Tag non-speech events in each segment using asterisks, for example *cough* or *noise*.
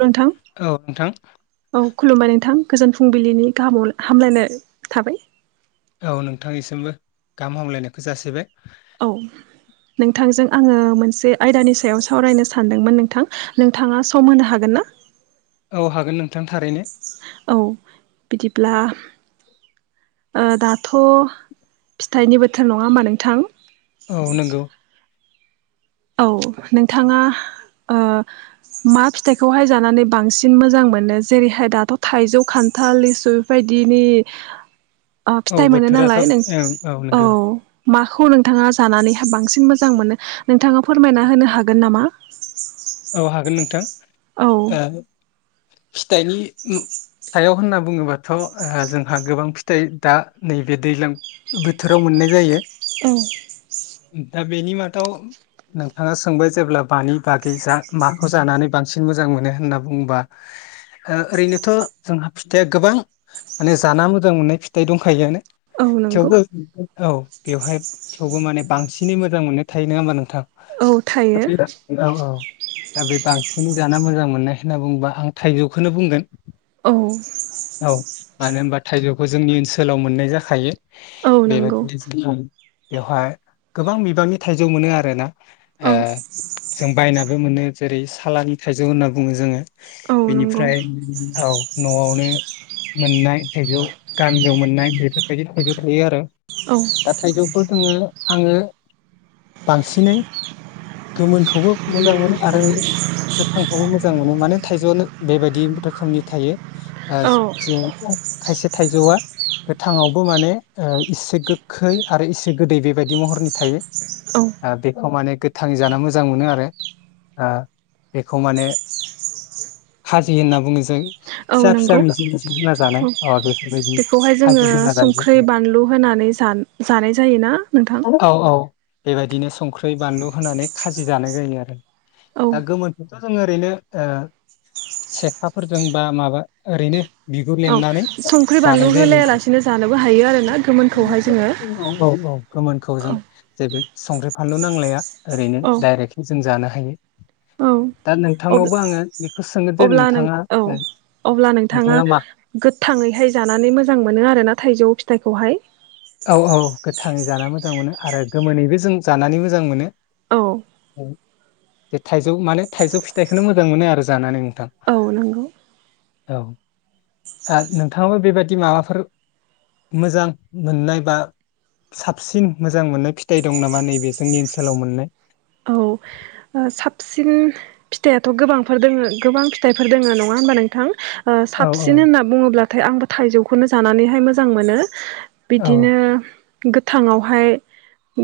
नोंथां औ नोंथां औ खुलुमबाय नोंथां। गोजोन फुंबिलिनि गाहामाव हामलायनाय थाबाय। औ नोंथांनिसिमबो गाहाम हामलायनायखौ जासिबाय। औ नोंथांजों आङो मोनसे आयदानि सायाव सावरायनो सानदोंमोन नोंथां नोंथाङा सम होनो हागोन ना। औ हागोन नों औ बिदिब्ला। ओ दाथ' फिथाइनि बोथोर नङा होमा नोंथां। औ नोंगौ। औ नोंथाङा मा ओ फिथाइखौहाय जानानै बांसिन मोजां मोनो जेरैहाय दाथ' थाइजौ खान्थाल लिसु बेफायदिनि। ओ औ फिथाइ मोनो बोथोराथ' नालाय नों ओं औ। नंगौ माखौ नोंथाङा जानानैहा बांसिन मोजां मोनो। नोंथाङा फोरमायना होनो हागोन नामा। औ हागोन नोंथां औ *unintelligible* फिथाइनि सायाव होनना बुङोबाथ' जोंहा गोबां फिथाइ दा नैबे दैज्लां बोथोराव मोननाय जायो औ दा बेनि मादाव नोंथाङा सोंबाय जेब्ला बानो बाग जा माखौ जानानै बांसिन मोजां मोनो होनना बुङोबा ओरैनोथ' जोंहा फिथाइआ गोबां माने जाना मोजां मोननाय फिथाइ दंखायोआनो औ नंगौ थेवबो औ बेवहाय थेवबो माने बांसिनै मोजां मोननाय थायो नङा होमबा नोंथां औ थायो बे औ औ दा बे बांसिनै जाना मोजां मोननाय होनना बुंङोबा आं थाइजौखौनो बुंगोन औ औ मानो होमबा थाइजौखौ जोंनि ओनसोलाव मोननाय जाखायो औ नंगौ बेबायदि बेवहाय गोबां बिबांनि थाइजौ मोनो आरोना औ जों बायना बो मोनो जेरै सालानि थाइजौ होनना बुङो जोङो औ नंगौ बेनिफ्राय औ न'आवनो मोननाय थैजौ गामजौ मोननाय बेफोरबायदि थैइजौ थायो आरो औ दा थाइजौफोर दोङो आङो बांसिनै गोमोनखौबो मोजां मोनो आरो गोथांखौबो मोजां मोनो माने थाइजौआनो बेबायदि रोखोमनि थायो औ ज खायसे थाइजौआ गोथांावबो माने इसे गोखै आरो इसे गोदै बेबायदि महरनि थायो औ बेखौ माने गोथांखौ जानो मोजां मोनो आरो बेखौ माने खाजि होनना बुङो जों औ फिसा फिसा नंगौ मि औ मि *unintelligible* बेखौहाय जोङो संख्रि बानलु होनानै जानाय जायोना नोंथां औ औ बेबायदिनो संख्रि बानलु होनानै खाजि दानाय जायो आरो औ दा गोमोनथ' जों ओरैनो सेखाफोरजों बा माबा ओरैनो बिगुर औ लेमनानै संख्रि बानलु जानाय जायो होलायालासिनो जानोबो हायो आरोना गोमोनखौहाय जोङो औ औ औ गोमोनखौ जों औ जे बे संख्रि फानलु नांलाया ओरैनो औ डायरेक्ट जों जानो हायो औ दा नोंथांनावबो आङो बेखौ सोङो दे अब्ला नों नोंथाङा औ अब्ला नोंथाङा गोथाङैहाय जानानै मोजां मोनो आरोना थाइजौ फिथाइखौहाय औ औ गोथाङै जाना मोजां मोनो आरो गोमोनैबो जों जानानै मोजां मोनो औ थाइजौ माने थाइजौ फिथाइखौनो मोजां मोनो आरो जानानै नोंथां औ नंगौ औ आरो नोंथाङाबो बेबाददि माबाफोर मोजां मोननाय बा साबसिन मोजां मोननाय फिथाइ दं नामा नैबे जोंनि ओनसोलाव मोननाय औ साबसिन फिथाइथ' गोबांफोर दङ गोबां फिथाइफोर दोङ नङा होनबा नोंथां औ साबसिन होनना बुङोब्लाथाय आंबो थाइजौखौनो जानानैहाय मोजां मोनो औ बिदिनो गोथांवहाय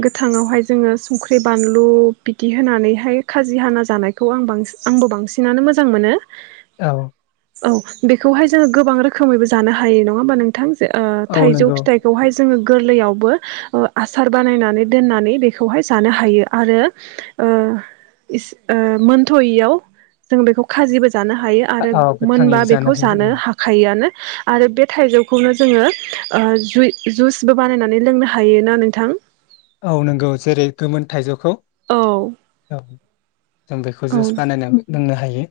गोथांवहाय जोङो संख्रि बानलु बिदि होनानैह माय खाजि हाना जानायखौ आं बांसि आंबो बांसिनानो मोजां मोनो औ औ बेखौहाय जोङो गोबां रोखोमैबो जानो हायो नङा होमबा नोंथां ज औ थाइजौ नंगौ फिथाइखौहाय जोङो गोरलैयावबो आसार बानायनानै दोननानै बेखौहाय जानो हायो आरो मोनथ'यैयाव जों बेखौ खाजिबो जानो हायो आरो औ मोनबा गोथाङैबो बेखौ हायो जानो औ हाखायोआनो आरो बे थाइजौखौनो जोङोइ जुइसबो बानायनानै लोंनो हायोना नोंथां औ नंगौ जेरै गोमोन थाइजौ खौ औ जों बेखौ औ जुस बानायनानै लोंनो हायो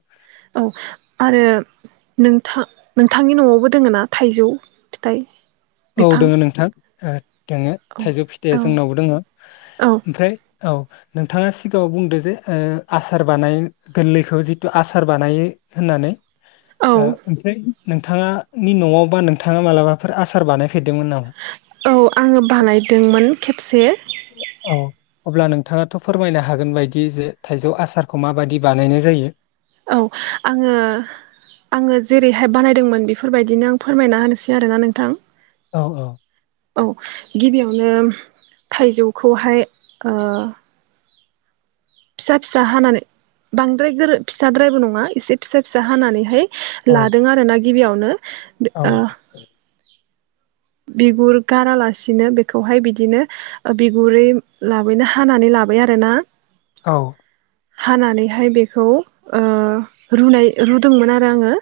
औ आरो नोंथां नोंथांनि न'आवबो दोङ ना थाइजौ फिथाइ औ बिफां दोङ नोंथां औ दोङो औ थाइजौ फिथाइया औ जोंनावबो दोङो औ ओमफ्राय औ नोंथाङा सिगाङाव बुंदो जे आसार बानाय गोरलैखौ जिथु आसार बानायो होननानै औ ओमफ्राय नोंथाङानि न'आव बा नोंथाङा मालाबाफोर आस सार बानाय औ आङो बानायदोंमोन खेबसे औ अब्ला नोंथाङाथ' फोरमायनो हागोन बायदि जे थाइजौ आसारखौ माबायदि बानायनाय जायो औ आङो आङो जेरैहाय बानायदोंमोन बेफोरबायदिनो आं फोरमायना होनोसै आरोना नोंथां औ औ औ गिबियावनो थाइजौखौहाय फिसा फिसा हानानै बांद्राय गोर फिसाद्रायबो नङा एसे फिसा फिसा हानानैहाय औ लादों आरो ना गिबियावनो द औ बिगुर गारालासिनो बेखौहाय बिदिनो बिगुरै लाबायनो हानानै लाबाय आरोना औ। हानानैहाय बेखौ रुदोंमोन आरो आङो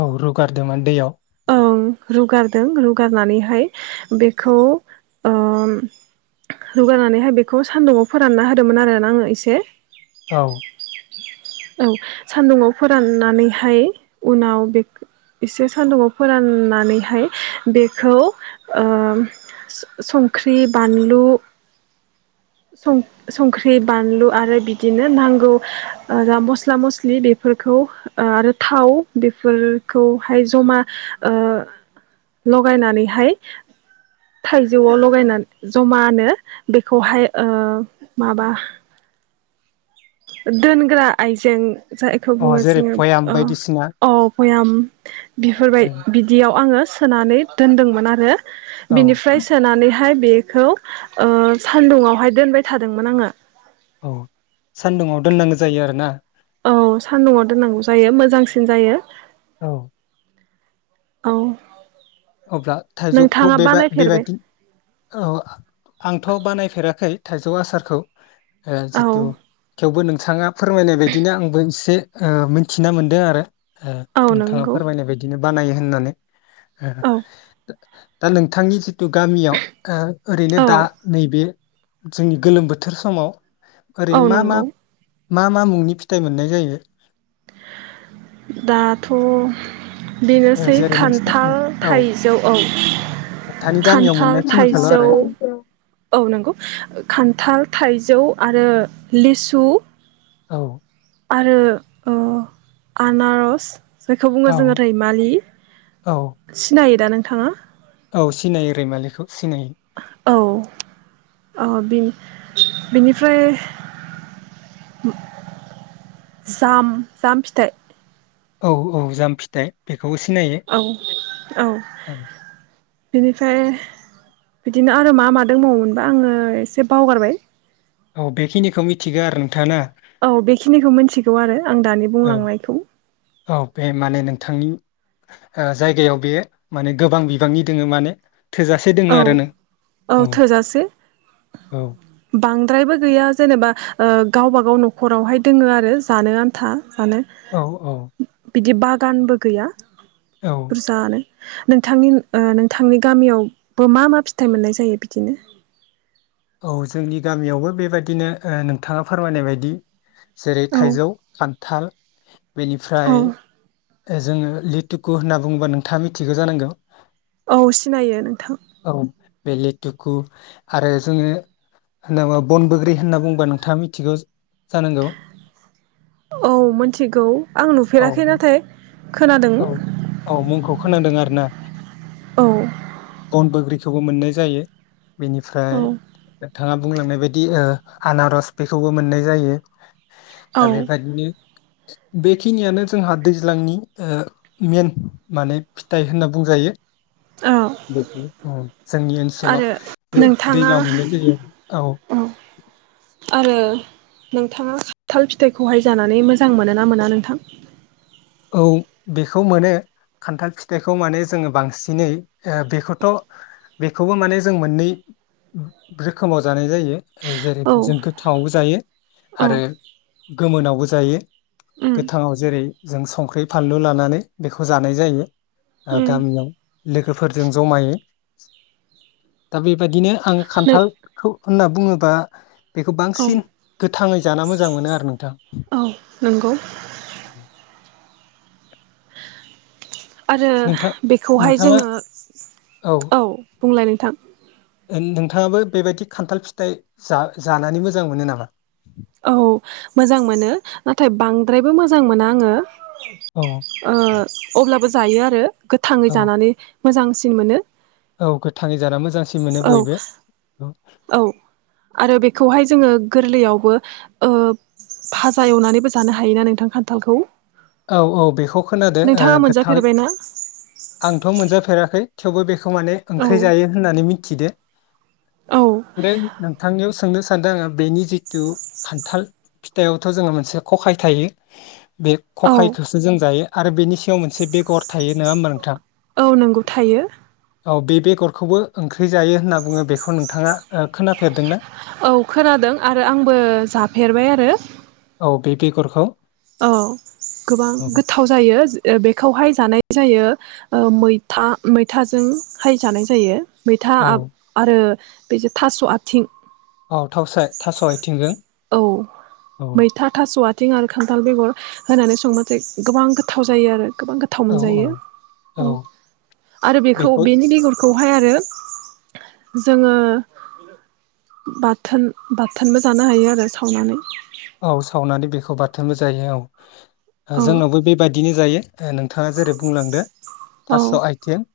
औ रुगारदोंमोन दैयाव ओ रुगारदों रुगारनानैहाय बेखौ रुगारनानैहाय बेखौ सान्दुंङाव फोरानना होदोंमोन आरोना आङो एसे औ। ओं सान्दुंङाव फोराननानैहाय उनाव बे एसे सान्दुङाव फोराननानैहाय बेखौ ओ संख्रि बानलु संख्रि बानलु आरो बिदिनो नांगौ ओ मस्ला-मस्लि बेफोरखौ आरो थाव बेफोरखौहाय जमा ओ लगायनानैहाय थाइजौआव लगायनानै जमानो बेखौहाय माबा दोनग्रा आइजें जायखौ अ बुङो जेरै जोङो भयाम बायदिसिना ओ अ बयाम बिफोरबाय ओ, बिदियाव आङो सोनानै दोन्दोंमोन आरो। औ बिनिफ्राय सोनानैहाय बे खौ ओ‌ सान्दुंआवहाय दोनबाय थादोंमोन आङो। औ सान्दुुंआव दोननांगो जायो आरोना? औ सान्दुंआव दोननांगौ जायो मोजांसिन जायो। औ। औ। अब्ला थाइजौखौ नोंथाङा बे बानायफेरबाय बेबादि औ आंथ बानायफेराखै। थाइजौ आसारखौ ओ‌ औ जितु थेवबो नों नोंथाङा फोरमायनाय बायदिनो आंबो एसे ओ मिथिना मोन्दों आरो ओ औ नोंथाङा नंगौ फोरमायनाय बायदिनो बानायो होननानै। ओह औ दा नोंथांनि जिहेथु गामियाव ओ ओरैनो औ दा नैबे जोंनि गोलोम बोथोर समाव औ ओरैनो मा मा नंगौ मा मा मुंनि फिथाइ मोननाय जायो? दाथ' ओ बेनोसै जेरै नोंसिना खान्थाल औ थाइजौ औ नोंथानि गामियाव खान्थाल मोननाय खिनिखौल' थाइजौ आरो औ नोंगौ खान्थाल थाइजौ आरो लिसु औ। आरो ओ‌ आनारस जायखौ बुङो औ जोंङो रैमालि औ सिनायो दा नोंथाङा औ सिनायो रैमालिखौ सिनायो। औ औ बे बेनिफ्राय जाम जाम फिथाइ। औ औ जामफिथाइ बे औ औ। औ बिनिफ्राय बिदिनो आरो मा मादोंबावोमोनबा आङो एसे बावगारबाय औ बेखिनिखौ मिथिगौ आरो नोंथाङा ना औ बेखिनिखौ मिथिगौ आरो आं दानि औ बुंलांनायखौ औ बे माने नोंथांनि‌ ओ जायगायाव बे माने गोबां बिबांनि दङो माने थोजासे दङो औ आरोना औ औ द्रायबो गैया जेनेबा गावबागाव न'खरावहाय दंङो आरो जानो आन्था औ औ *inaudible* बिदि बागानबो गैया औ जानो नोंथांनि नोंथांनि गामियाव मा मा फिथाइ मोननाय जायो बिदिनो औ जोंनि गामियावबो बेबायदिनो नोंथाङा फोरमायनाय बायदि जेरै औ थाइजौ खान्थाल औ बेनिफ्राय जोङो लिटुकु होनना बुङोबा नोंथाङा मिथिगौ जानांगौ औ सिनायो नोंथां औ बे लेथुकु आरो जोंङो होनाबा बन बग्रि होनना बुंङोबा नोंथांङा मिथिगौ जानांगौ औ मिथिगौ आं औ नुफेराखै बे नाथाय खोनादों औ औ मुंखौ खोनादों आरो ना औ बन बग्रिखौबो मोननाय जायो बेनिफ्राय औ नोंथांङा बुंलांनाय बायदि आनारस बेखौबो मोननाय जायो औ दा बेबायाददिनो बेखिनियानो जोंहा दैज्लांनि मेन माने फिथाइ होनना बुंजायो। औ बे औ जोंनि ओनसोलाव आरो नोंथाङा दैज्लां मोननाय जायो औ आरो नोंथाङा खान्थाल फिथाइखौहाय जानानै मोजां मोनो ना मोना नोंथां? औ बेखौ मोनो खान्थाल फिथाइखौ माने जोंङो बांसिनै बेखौथ बेखौबो माने जों मोननै रोखोमाव जानाय जायो। जेरै औ जों गोथांङावबो जायो औ आरो गोमोनावबो जायो उम गोथांङाव जेरै जों संख्रि फानलु लानानै बेखौ जानाय जायो। ओ उम गामियाव लोगोफोरजों जमायो दा बेबादिनो आंङो नों खान्थालखौ होनना बुंङोबा बेखौ औ बांसिन गोथांङै जानो मोजां मोनो आरो नोंथां औ नंगौ आरो नोंथां बेखौहाय नोंथाङा जोंङो औ बुंलाय नोंथां नोंथाङाबो बेबायदि खान्थाल फिथाइ जानानै मोजां मोनो नामा? औ मोजां मोनो नाथाय बांद्रायबो मोजां मोना आङो। औ अब्लाबो जायो आरो गोथाङै औ जानानै मोजांसिन मोनो औ गोथाङै जाना मोजांसिन मोनो औ बयबो औ औ आरो बेखौहाय जोङो गोरलैयावबो ओ फाजा एवनानैबो जानो हायोना नोंथां खान्थालखौ औ औ बेखौ खोनादो नोंथाङा गोथां मोनजाफेरबायना आंथ' मोनजाफेराखै थेवबो बे बेखौ माने औ ओंख्रि जायो होननानै मिथि थिदो औ *unintelligible* नोंथांनियाव सोंनो सान्दों आङो बेनि जिथु खान्थाल फिथायावथ' जोङो मोनसे खखाय थायो बे औ खखायखौसो जों जायो आरो बेनि सायाव मोनसे बेगर थायो नङा होमबा नोंथां औ नंगौ थायो औ बे बेगरखौबो ओंख्रि जायो होनना बुङो बेखौ नोंथाङा खोनाफेरदोंना औ खोनादों आरो आंबो जाफेरबाय आरो औ बे बेगरखौ औ गोबां औ गोथाव जायो बेखौहाय जानाय जायो मैथा मैथाजों हाय जानाय जायो मैथा औ आरो बेजों थास' आथिं औ थाव थास' आथिंजों औ औ मैथा *unintelligible* खान्थाल बेगर होनानै संबाथाय गोबां गोथाव जायो आरो गोबां गोथाव औ मोनजायो औ औ आरो बेखौ बेनि बेगरखौ खौहाय आरो जोङो बाथोन बाथोनबो जानो हायो आरो सावनानै औ सावनानै बेखौ बाथोनबो जायो औ औ जोंनावबो बेबायदि बिदिनो जायो नोंथाङा जेरै बुंलांदो औ थास' आइथिं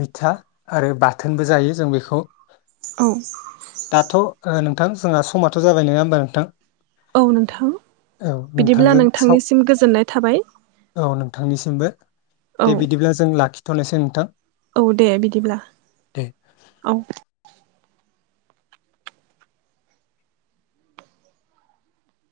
मैथा आरो बाथोनबो जायो जों बेखौ औ दाथ' नोंथां जोंहा समथ' जाबाय नङा होमबा नोंथां औ नोंथां औ बिदिब्ला नोंथांजों स नोंथांनिसिम गोजोननाय थाबाय औ नोंथांनिसिमबो औ दे बिदिब्ला जों लाखि थनोसै नोंथां औ दे बिदिब्ला दे औ